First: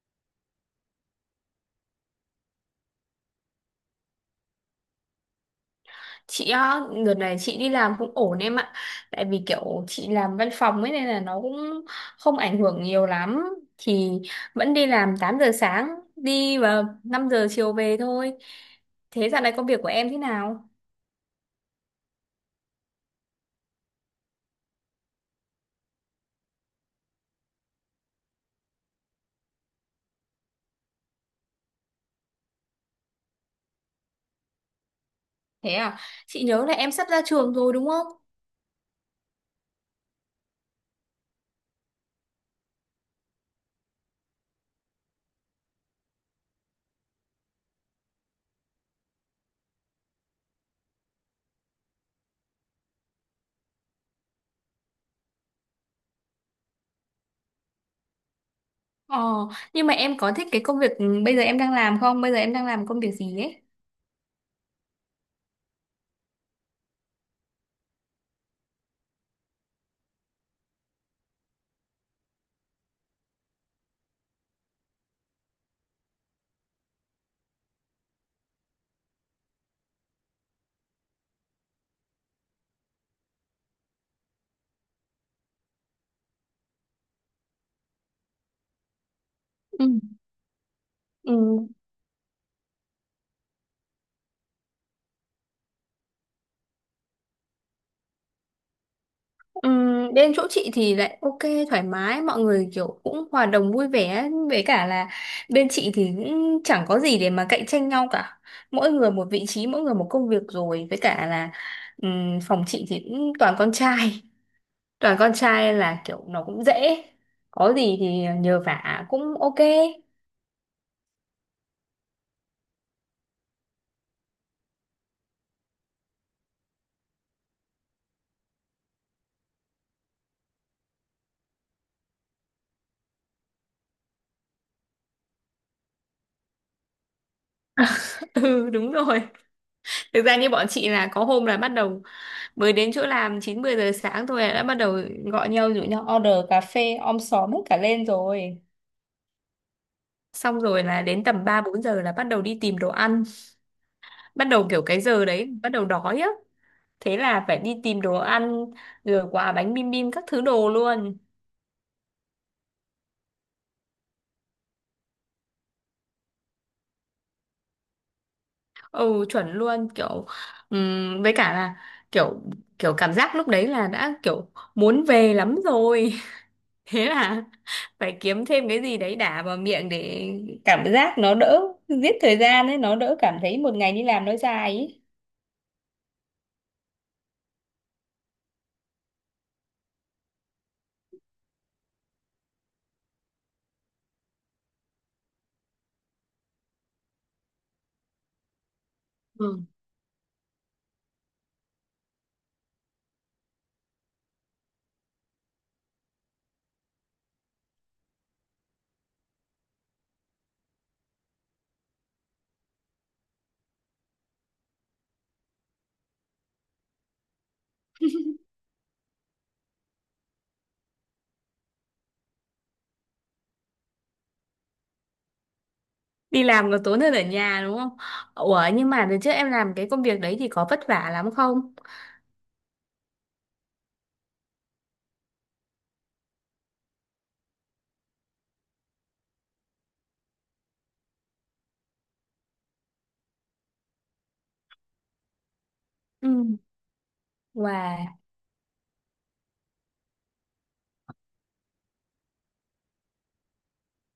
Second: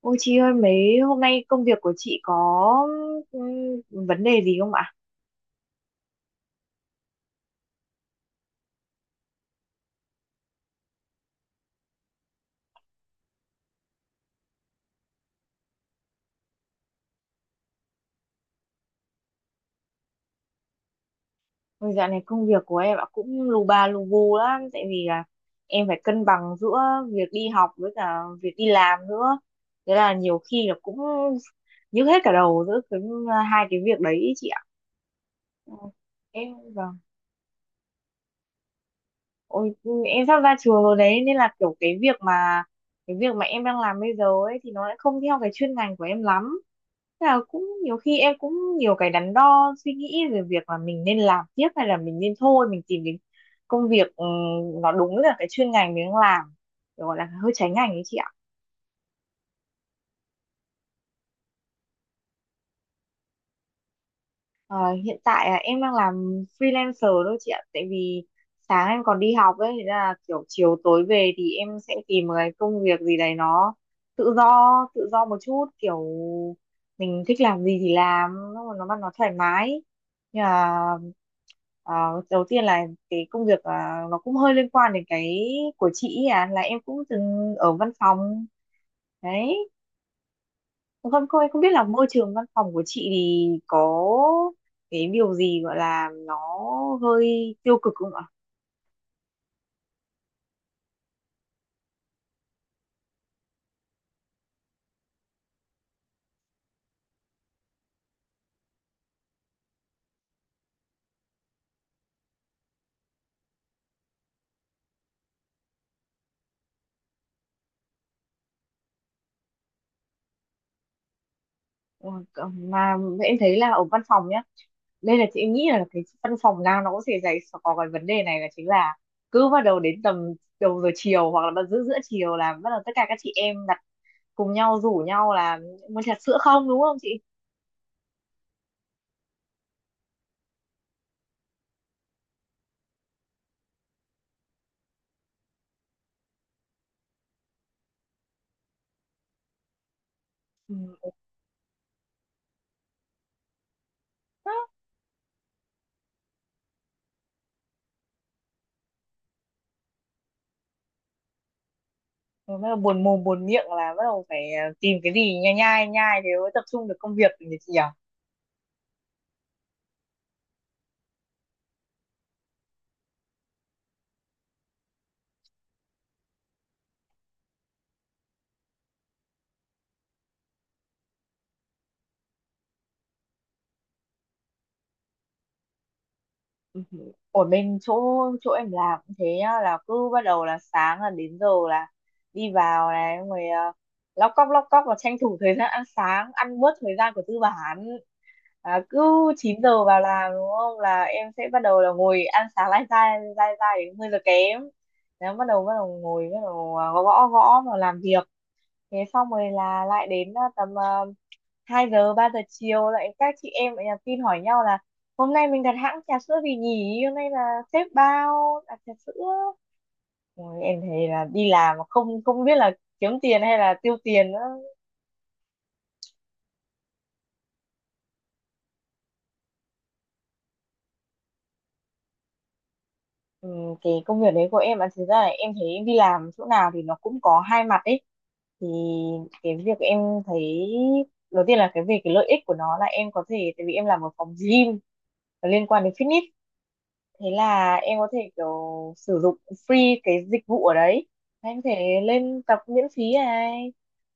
Ôi chị ơi, mấy hôm nay công việc của chị có ừm, vấn đề gì không ạ? Chị á, đợt này chị đi làm cũng ổn em ạ. Tại vì kiểu chị làm văn phòng ấy nên là nó cũng không ảnh hưởng nhiều lắm, thì vẫn đi làm 8 giờ sáng đi và 5 giờ chiều về thôi. Thế dạo này công việc của em thế nào? Ôi, dạo này công việc của em ạ cũng lù bà lù bù lắm, tại vì là em phải cân bằng giữa việc đi học với cả việc đi làm nữa. Thế là nhiều khi là cũng nhức hết cả đầu giữa cái hai cái việc đấy ý chị ạ. Thế Ừ, à, chị em nhớ là em vâng. sắp ra trường rồi đúng không? Ôi, em sắp ra trường rồi đấy, nên là kiểu cái việc mà em đang làm bây giờ ấy thì nó lại không theo cái chuyên ngành của em lắm. Thế là cũng nhiều khi em cũng nhiều cái đắn đo suy nghĩ về việc là mình nên làm tiếp hay là mình nên thôi, mình tìm đến công việc nó đúng là cái chuyên ngành mình đang làm, kiểu gọi là hơi trái ngành ấy chị ạ. ờ nhưng mà em có thích cái công việc bây giờ em đang làm không? Bây giờ em đang làm công việc gì ấy? Ờ, Hiện tại em đang làm freelancer thôi chị ạ, tại vì sáng em còn đi học ấy, thế là kiểu chiều tối về thì em sẽ tìm một cái công việc gì đấy nó tự do, tự do một chút, kiểu mình thích làm gì thì làm, nó thoải mái. Nhưng mà ờ, đầu tiên là cái công việc nó cũng hơi liên quan đến cái của chị ấy, là em cũng từng ở văn phòng đấy. Ừ. Không, Ừ. không, em không biết là môi trường văn phòng của chị thì có cái điều gì gọi là nó hơi tiêu cực không ạ? Bên chỗ chị thì lại ok, thoải mái, mọi người kiểu cũng hòa đồng vui vẻ, với cả là bên chị thì cũng chẳng có gì để mà cạnh tranh nhau cả, mỗi người một vị trí, mỗi người một công việc, rồi với cả là phòng chị thì cũng toàn con trai. Toàn con trai là kiểu nó cũng dễ, có gì thì nhờ vả cũng ok. Ừ, mà em thấy là ở văn phòng nhá, đây là chị nghĩ là cái văn phòng nào nó cũng sẽ giải có cái vấn đề này, là chính là cứ bắt đầu đến tầm đầu giờ chiều, hoặc là bắt giữa giữa chiều là bắt đầu tất cả các chị em đặt, cùng nhau rủ nhau là muốn trà sữa không, đúng không chị? Ừ, đúng rồi. Thực ra như bọn chị là có hôm là bắt đầu mới đến chỗ làm 9 10 giờ sáng thôi đã bắt đầu gọi nhau rủ nhau order cà phê om xóm hết cả lên rồi. Xong rồi là Ừ, đến tầm 3 4 giờ là bắt đầu đi tìm đồ ăn, bắt đó. đầu kiểu cái giờ đấy bắt đầu đói á. Thế là phải đi tìm đồ ăn, rồi quà bánh bim bim các thứ đồ luôn. Rồi bắt đầu buồn mồm buồn miệng là bắt đầu phải tìm cái gì nhai nhai nhai, thế mới tập trung được công việc nhỉ, chị nhỉ? Ừ, chuẩn luôn, kiểu với cả là kiểu kiểu cảm giác lúc đấy là đã kiểu muốn về lắm rồi. Thế là phải kiếm thêm cái gì đấy đả vào miệng để cảm giác nó đỡ, giết thời gian ấy, nó đỡ cảm thấy một ngày đi làm nó dài ấy. Ừ. Ở bên chỗ chỗ em làm cũng thế nhá, là cứ bắt đầu là sáng là đến giờ là đi vào này, xong rồi uh, lóc cóc và tranh thủ thời gian ăn sáng, ăn bớt thời gian của tư bản, cứ 9 giờ vào làm đúng không, là em sẽ bắt đầu là ngồi ăn sáng lai dai đến 10 giờ kém. Đấy, bắt đầu ngồi, bắt đầu gõ gõ gõ và làm việc. Thế xong rồi là lại đến tầm uh, 2 giờ, 3 giờ chiều, lại các chị em lại nhắn tin hỏi nhau là hôm nay mình đặt hãng trà sữa gì nhỉ, hôm nay là sếp bao đặt trà sữa. Ôi, em thấy là đi làm mà không không biết là kiếm tiền hay là tiêu tiền nữa. Đi làm còn tốn hơn ở nhà đúng không? Ủa nhưng mà đợt trước em làm cái công việc đấy thì có vất vả lắm không? Ừ, cái công việc đấy của em là, thực ra là em thấy em đi làm chỗ nào thì nó cũng có 2 mặt ấy. Thì cái việc em thấy đầu tiên là cái về cái lợi ích của nó, là em có thể, tại vì em làm ở phòng gym liên quan đến fitness, Ừ. thế là em có thể Wow. kiểu sử dụng free cái dịch vụ ở đấy, em có thể lên tập miễn phí này.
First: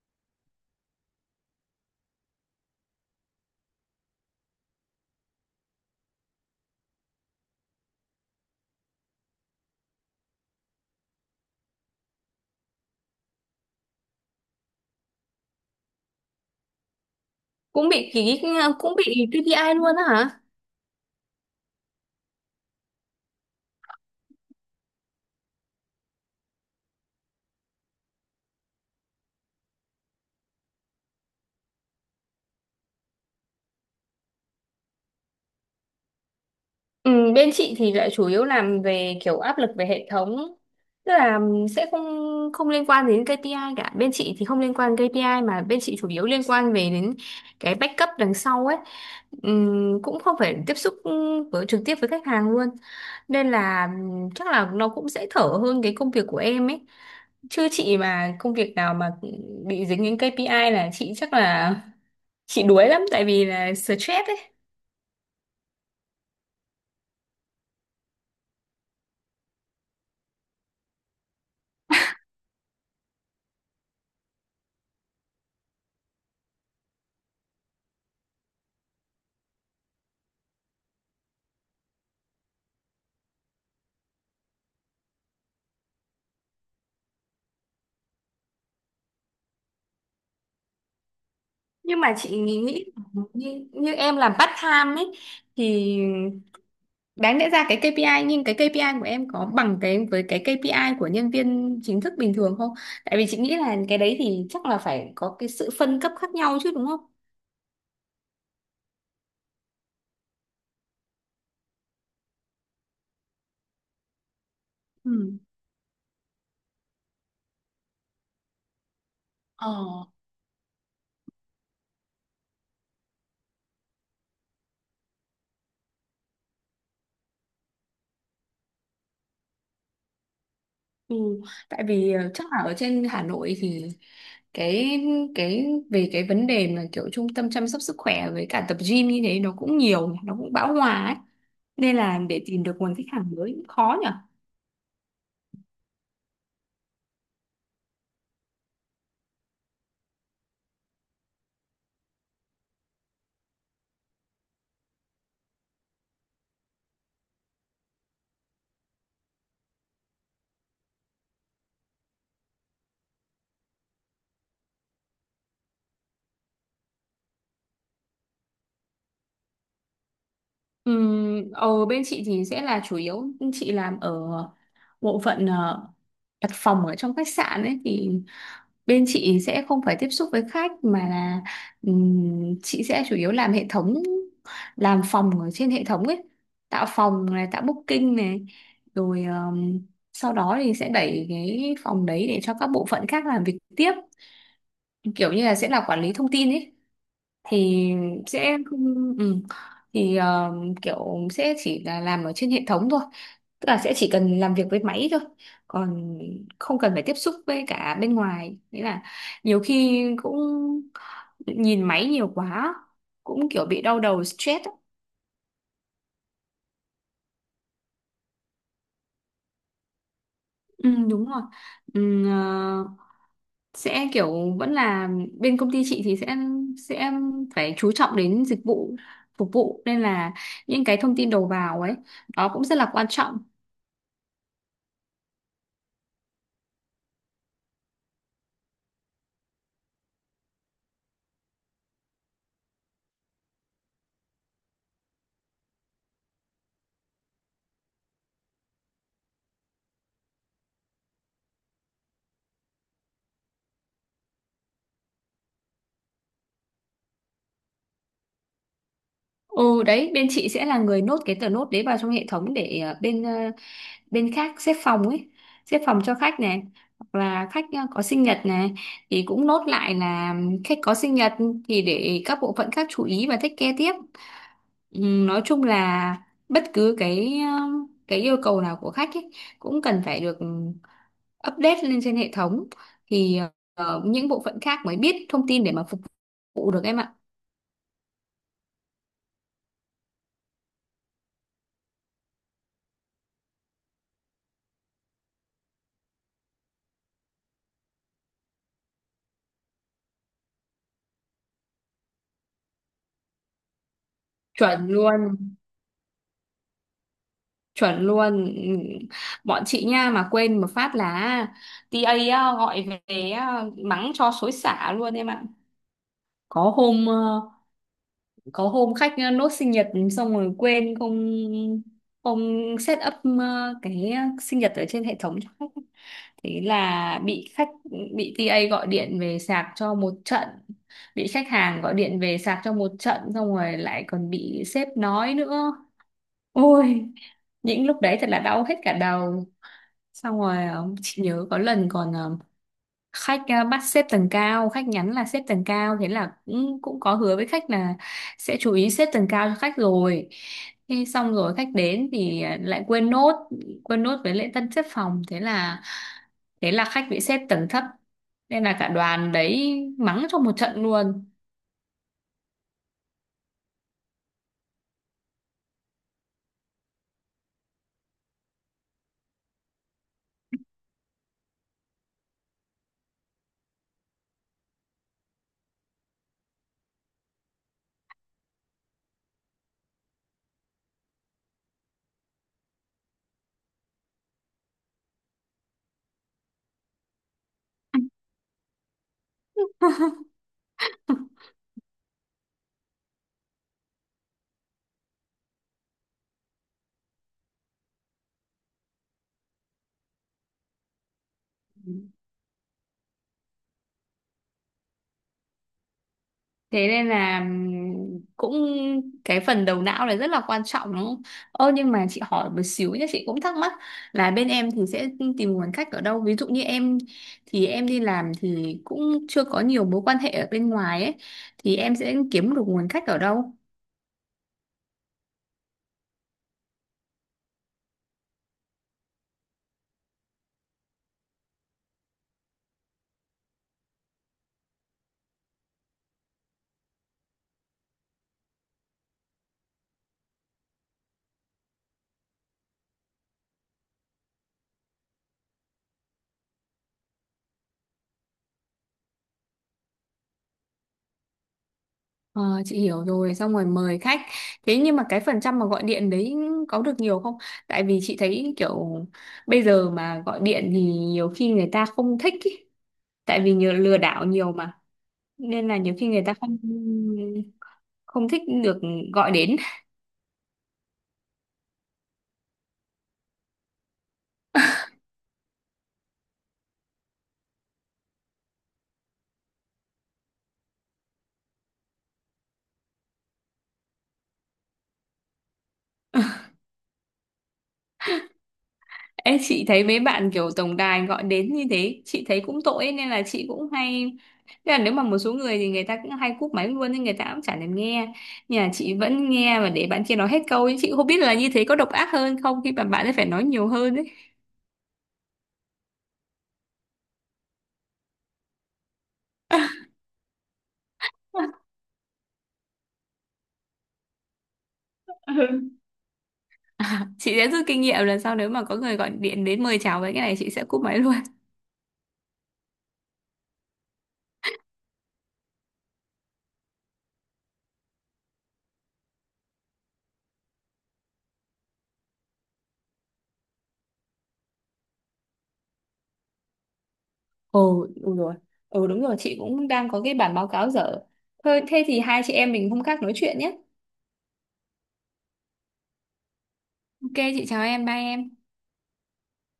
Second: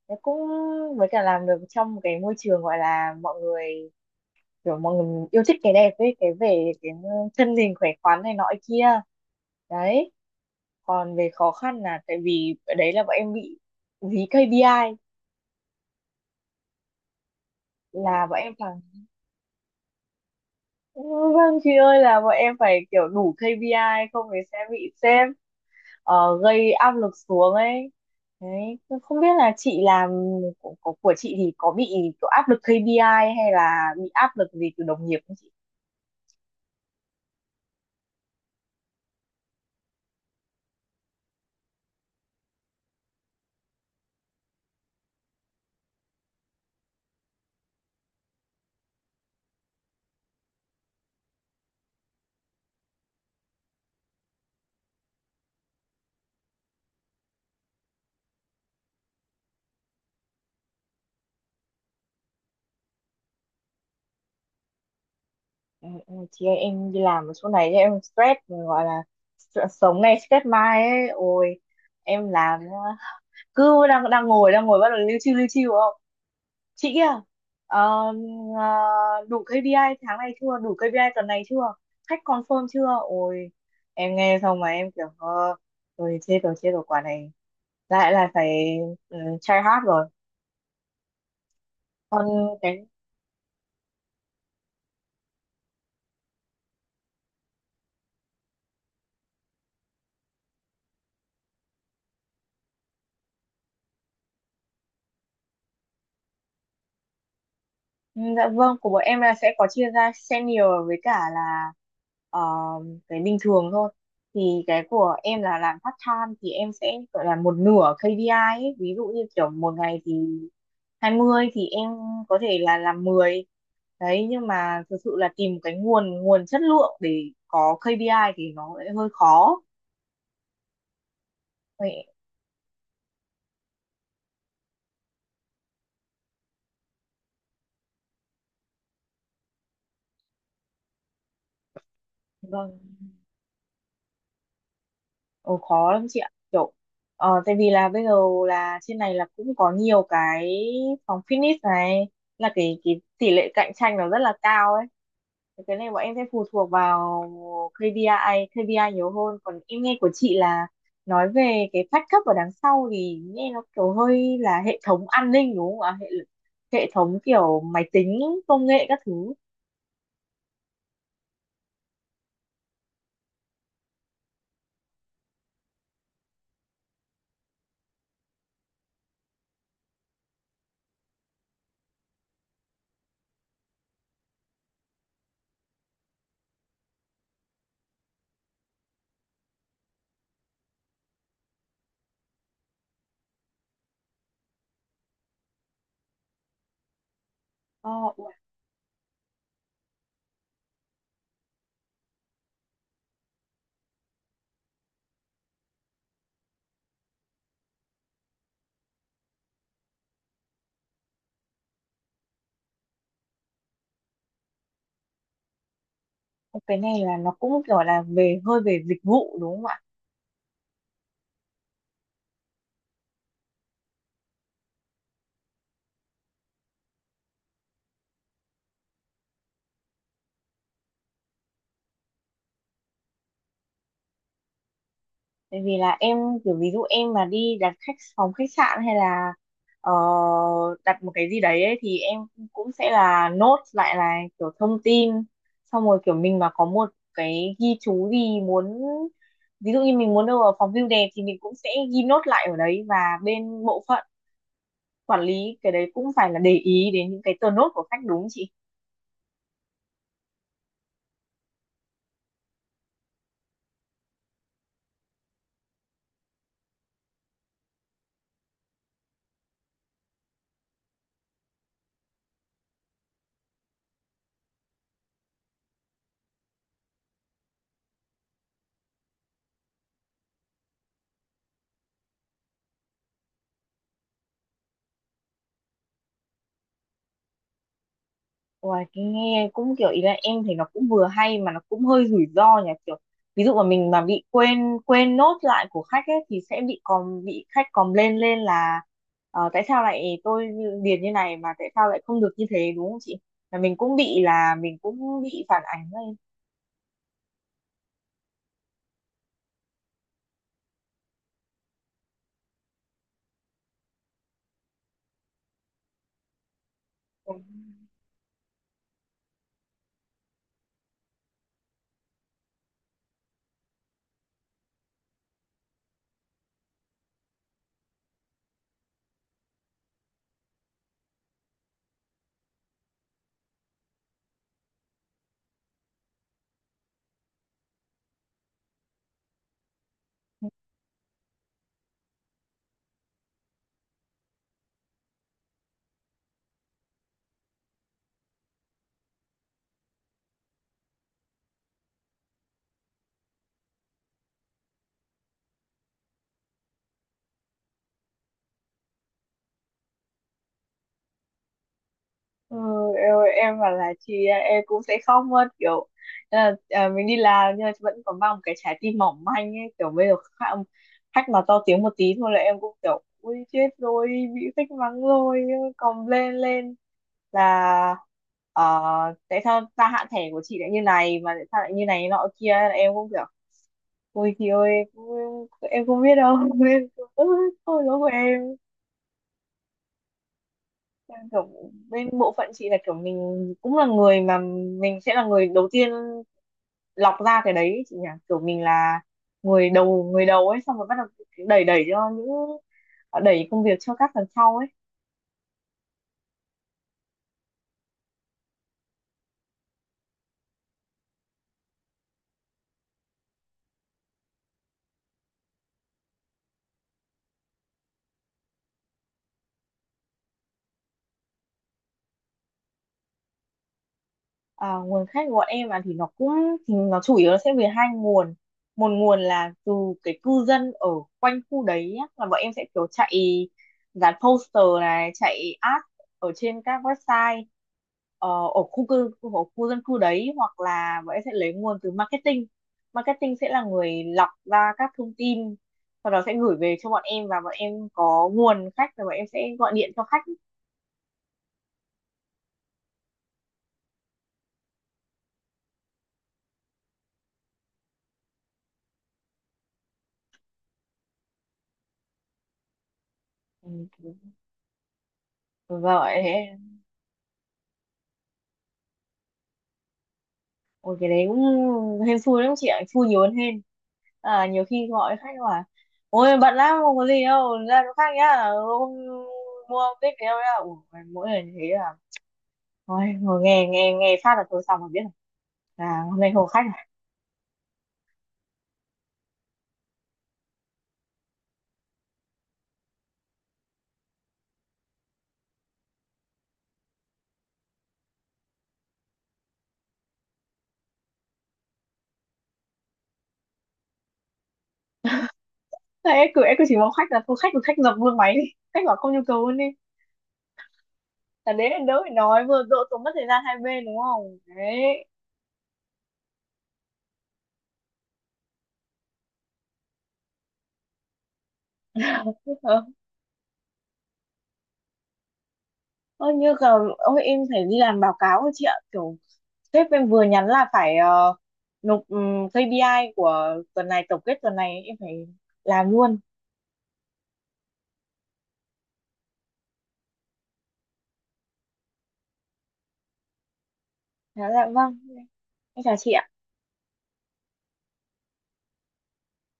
Thế cũng với cả làm được trong một cái môi trường gọi là mọi người, kiểu mọi người yêu thích cái đẹp ấy, cái về cái thân hình khỏe khoắn này nọ kia đấy. Còn về khó khăn là tại vì ở đấy là bọn em bị dí KPI, Cũng bị là bọn ký, em phải. cũng bị KPI luôn á hả? Ừ, vâng chị ơi, là bọn em phải kiểu đủ KPI, không thì sẽ bị sếp gây áp lực xuống ấy. Đấy, tôi không biết là chị làm của chị thì có bị kiểu áp lực KPI hay là bị áp lực gì từ đồng nghiệp không chị? Ừ, bên chị thì lại chủ yếu làm về kiểu áp lực về hệ thống. Tức là ừ, sẽ không không liên quan đến KPI cả. Bên chị thì không liên quan KPI mà bên chị chủ yếu liên quan về đến cái backup đằng sau ấy. Cũng không phải tiếp xúc ừ, với trực tiếp với khách hàng luôn, nên là chắc là nó cũng sẽ thở hơn cái công việc của em ấy. Chứ chị mà công việc nào mà bị dính đến KPI là chị chắc là chị đuối lắm, tại vì là stress ấy. Ừ, ừ, chị ơi, em đi làm ở chỗ này em stress gọi là stress sống này, stress mai ấy. Ôi, em làm cứ đang đang ngồi đang ngồi, bắt đầu lưu chiêu chị kia, ờ, đủ KPI tháng này chưa, đủ KPI tuần này chưa, khách confirm chưa. Ôi, em nghe xong mà em kiểu rồi chết rồi, chết rồi quả này, lại là phải try hard rồi. Nhưng mà Còn chị nghĩ nghĩ cái, như em làm part time ấy thì đáng lẽ ra cái KPI, nhưng cái KPI của em có bằng cái với cái KPI của nhân viên chính thức bình thường không? Tại vì chị nghĩ là cái đấy thì chắc là phải có cái sự phân cấp khác nhau chứ đúng không? ừ, dạ vâng, của bọn em là sẽ có chia ra senior với cả là ờ, cái bình thường thôi. Thì cái của Ừ. em là làm part time thì em sẽ gọi là một nửa KPI ấy. Ví dụ như kiểu một Ờ. ngày thì 20 thì em có thể là làm 10. Đấy, nhưng mà thực sự là tìm cái nguồn nguồn chất lượng để có KPI thì nó lại hơi khó. Ừ, tại Vậy, vì ờ, chắc là ở trên Hà Nội thì cái cái về cái vấn đề mà kiểu trung tâm chăm sóc sức khỏe với cả tập gym như thế nó cũng nhiều, nó cũng bão hòa ấy. Nên là để tìm được vâng. nguồn khách hàng mới cũng khó nhỉ. Ồ, khó lắm chị ạ, kiểu tại vì là bây giờ là trên này là cũng có nhiều cái phòng fitness này, là cái tỷ lệ cạnh tranh nó rất là cao ấy. Thì cái này bọn em sẽ phụ thuộc vào KPI, KPI nhiều hơn. Còn em nghe của chị là nói về cái phát cấp ở đằng sau, thì nghe nó kiểu hơi là hệ thống an ninh đúng không ạ, hệ hệ thống kiểu máy tính, công nghệ các thứ. Ở bên chị thì sẽ là chủ yếu chị làm ở bộ phận ờ, đặt phòng ở trong khách sạn ấy thì bên chị sẽ không phải tiếp xúc với khách mà là chị sẽ chủ yếu làm hệ thống, làm phòng ở trên hệ thống ấy, tạo phòng này, tạo booking này, rồi sau đó thì sẽ đẩy cái phòng đấy để cho các bộ phận khác làm việc tiếp, kiểu như là sẽ là quản lý thông tin ấy. Thì Ờ, Ủa, sẽ không ừ, thì ờ, kiểu sẽ chỉ là làm ở trên hệ thống thôi, tức là sẽ chỉ cần làm việc với máy thôi, còn không cần phải tiếp xúc với cả bên ngoài, nghĩa là nhiều khi cũng nhìn máy nhiều quá cũng kiểu bị đau đầu stress á. cái này là nó cũng kiểu là về hơi về dịch vụ đúng không ạ? Ừ, đúng rồi. Ừ, ờ, sẽ kiểu vẫn là bên công ty chị thì sẽ phải chú trọng đến dịch vụ phục vụ, nên là những cái thông tin đầu vào ấy đó cũng rất là quan trọng. Tại vì là em kiểu, ví dụ em mà đi đặt khách phòng khách sạn hay là ờ, đặt một cái gì đấy ấy, thì em cũng sẽ là nốt lại là kiểu thông tin, xong rồi kiểu mình mà có một cái ghi chú gì muốn, ví dụ như mình muốn đâu ở phòng view đẹp thì mình cũng sẽ ghi nốt lại ở đấy, và bên bộ phận quản lý cái đấy cũng phải là để ý đến những cái tờ nốt của khách, đúng không chị? Ừ, đấy bên chị sẽ là người nốt cái tờ nốt đấy vào trong hệ thống để ờ, bên khác xếp phòng ấy, xếp phòng cho khách này, hoặc là khách ờ, có sinh nhật này thì cũng nốt lại là khách có sinh nhật, thì để các bộ phận khác chú ý và take care tiếp. Ừ, nói chung là bất cứ cái ờ, cái yêu cầu nào của khách ấy cũng cần phải được update lên trên hệ thống, thì ờ, ờ, những bộ phận khác mới biết thông tin để mà phục vụ được em ạ. Uầy, cái nghe cũng kiểu ý là em thấy nó cũng vừa hay mà nó cũng hơi rủi ro nhỉ. Kiểu ví dụ mà mình mà bị quên quên nốt lại của khách ấy thì sẽ bị khách còm lên lên là tại sao lại điền như này, mà tại sao lại không được như thế, đúng không chị? Là mình cũng bị, là mình chuẩn cũng luôn bị phản ánh Chuẩn luôn. Ừ. Bọn chị nha mà quên một phát là TA á, gọi về á, mắng cho xối xả luôn em ạ. Có hôm ờ, lên. có hôm khách nốt sinh nhật, xong rồi quên không không set up ờ, cái sinh nhật ở trên hệ thống cho khách, thế là bị khách, bị TA gọi điện về sạc cho một trận, bị khách hàng gọi điện về sạc cho một trận, xong rồi lại còn bị sếp nói nữa. Ôi, những lúc đấy thật là đau hết cả đầu. Xong rồi ờ, chị nhớ có lần còn ờ, khách ờ, bắt xếp tầng cao, khách nhắn là xếp tầng cao, thế là cũng cũng có hứa với khách là sẽ chú ý xếp tầng cao cho khách rồi. Thế xong rồi khách đến thì ờ, lại quên nốt, quên nốt với lễ tân xếp phòng, thế là khách bị xếp tầng thấp, nên là cả đoàn đấy mắng cho một trận luôn. Ừ, em, em bảo là chị à, em cũng sẽ khóc mất, kiểu mình đi làm nhưng mà vẫn còn mang một cái trái tim mỏng manh ấy. Kiểu bây giờ khách mà to tiếng một tí thôi là em cũng kiểu ui chết rồi, bị khách mắng rồi. Còn lên lên là ờ, tại sao gia hạn thẻ của chị lại như này, mà tại sao lại như này nọ kia, là em cũng kiểu ui chị ơi, em không biết đâu. "Ơ, thôi lỗi của em." Đang kiểu bên bộ phận chị là kiểu mình cũng là người mà, mình sẽ là người đầu tiên lọc ra cái đấy ấy chị nhỉ. Kiểu mình là người đầu ấy, xong rồi bắt đầu đẩy đẩy, cho những đẩy công việc cho các phần sau ấy. Thế nên là cũng cái phần đầu não là rất là quan trọng đúng không? Ơ nhưng mà chị hỏi một xíu nhé, chị cũng thắc mắc là bên em thì sẽ tìm nguồn khách ở đâu? Ví dụ như em thì em đi làm thì cũng chưa có nhiều mối quan hệ ở bên ngoài ấy, thì em sẽ kiếm được nguồn khách ở đâu? À, nguồn khách của bọn em à, thì nó chủ yếu là sẽ về 2 nguồn. Một nguồn là từ cái cư dân ở quanh khu đấy á, là bọn em sẽ kiểu chạy dán poster này, chạy ad ở trên các website ờ, ở khu dân cư đấy. Hoặc là bọn em sẽ lấy nguồn từ marketing marketing sẽ là người lọc ra các thông tin, sau đó sẽ gửi về cho bọn em và bọn em có nguồn khách, rồi bọn em sẽ gọi điện cho khách. Ờ, chị hiểu rồi, xong rồi mời khách. Thế nhưng mà cái phần trăm mà gọi điện đấy có được nhiều không? Tại vì chị thấy kiểu bây giờ mà gọi điện thì nhiều khi người ta không thích ý. Tại vì nhiều Ừ, lừa đảo nhiều mà. Nên là nhiều khi rồi. người ta không không thích được gọi đến. Ôi cái đấy cũng hên xui lắm chị ạ, xui nhiều hơn hên. À, nhiều khi gọi khách hỏi, ôi bận lắm không có gì đâu, ra chỗ khác nhá, không mua không thích thì đâu nhá. Ủa, mỗi lần như thế là, ôi, ngồi nghe nghe nghe phát là thôi xong rồi biết rồi. À, hôm nay không có khách à? Ê, chị thấy mấy bạn kiểu tổng đài gọi đến như thế chị thấy cũng tội ấy, nên là chị cũng hay. Thế là nếu mà một số người thì người ta cũng hay cúp máy luôn, nhưng người ta cũng chả thèm nghe, nhà chị vẫn nghe và để bạn kia nói hết câu ấy. Chị không biết là như thế có độc ác hơn không khi mà bạn ấy phải nói nhiều hơn ấy. Thế em cứ chỉ mong khách là thôi khách thì khách dập luôn máy đi, khách bảo không nhu cầu luôn đi. Là đến đến đâu phải nói vừa độ, tốn mất thời gian 2 bên đúng không? Đấy. Ừ. À, chị sẽ rút kinh nghiệm lần sau nếu mà có người gọi điện đến mời chào với cái này chị sẽ cúp máy luôn. Ờ, Ơ, như là, ôi em phải đi làm báo cáo rồi chị ạ, kiểu sếp em vừa nhắn là phải nộp KPI của tuần này, tổng kết tuần này em phải làm luôn. Ồ, đúng rồi. Ừ đúng rồi, chị cũng đang có cái bản báo cáo dở. Thôi, thế thì hai chị em mình hôm khác nói chuyện nhé. Dạ là vâng, em chào chị ạ. Ok, chị chào em, bye em.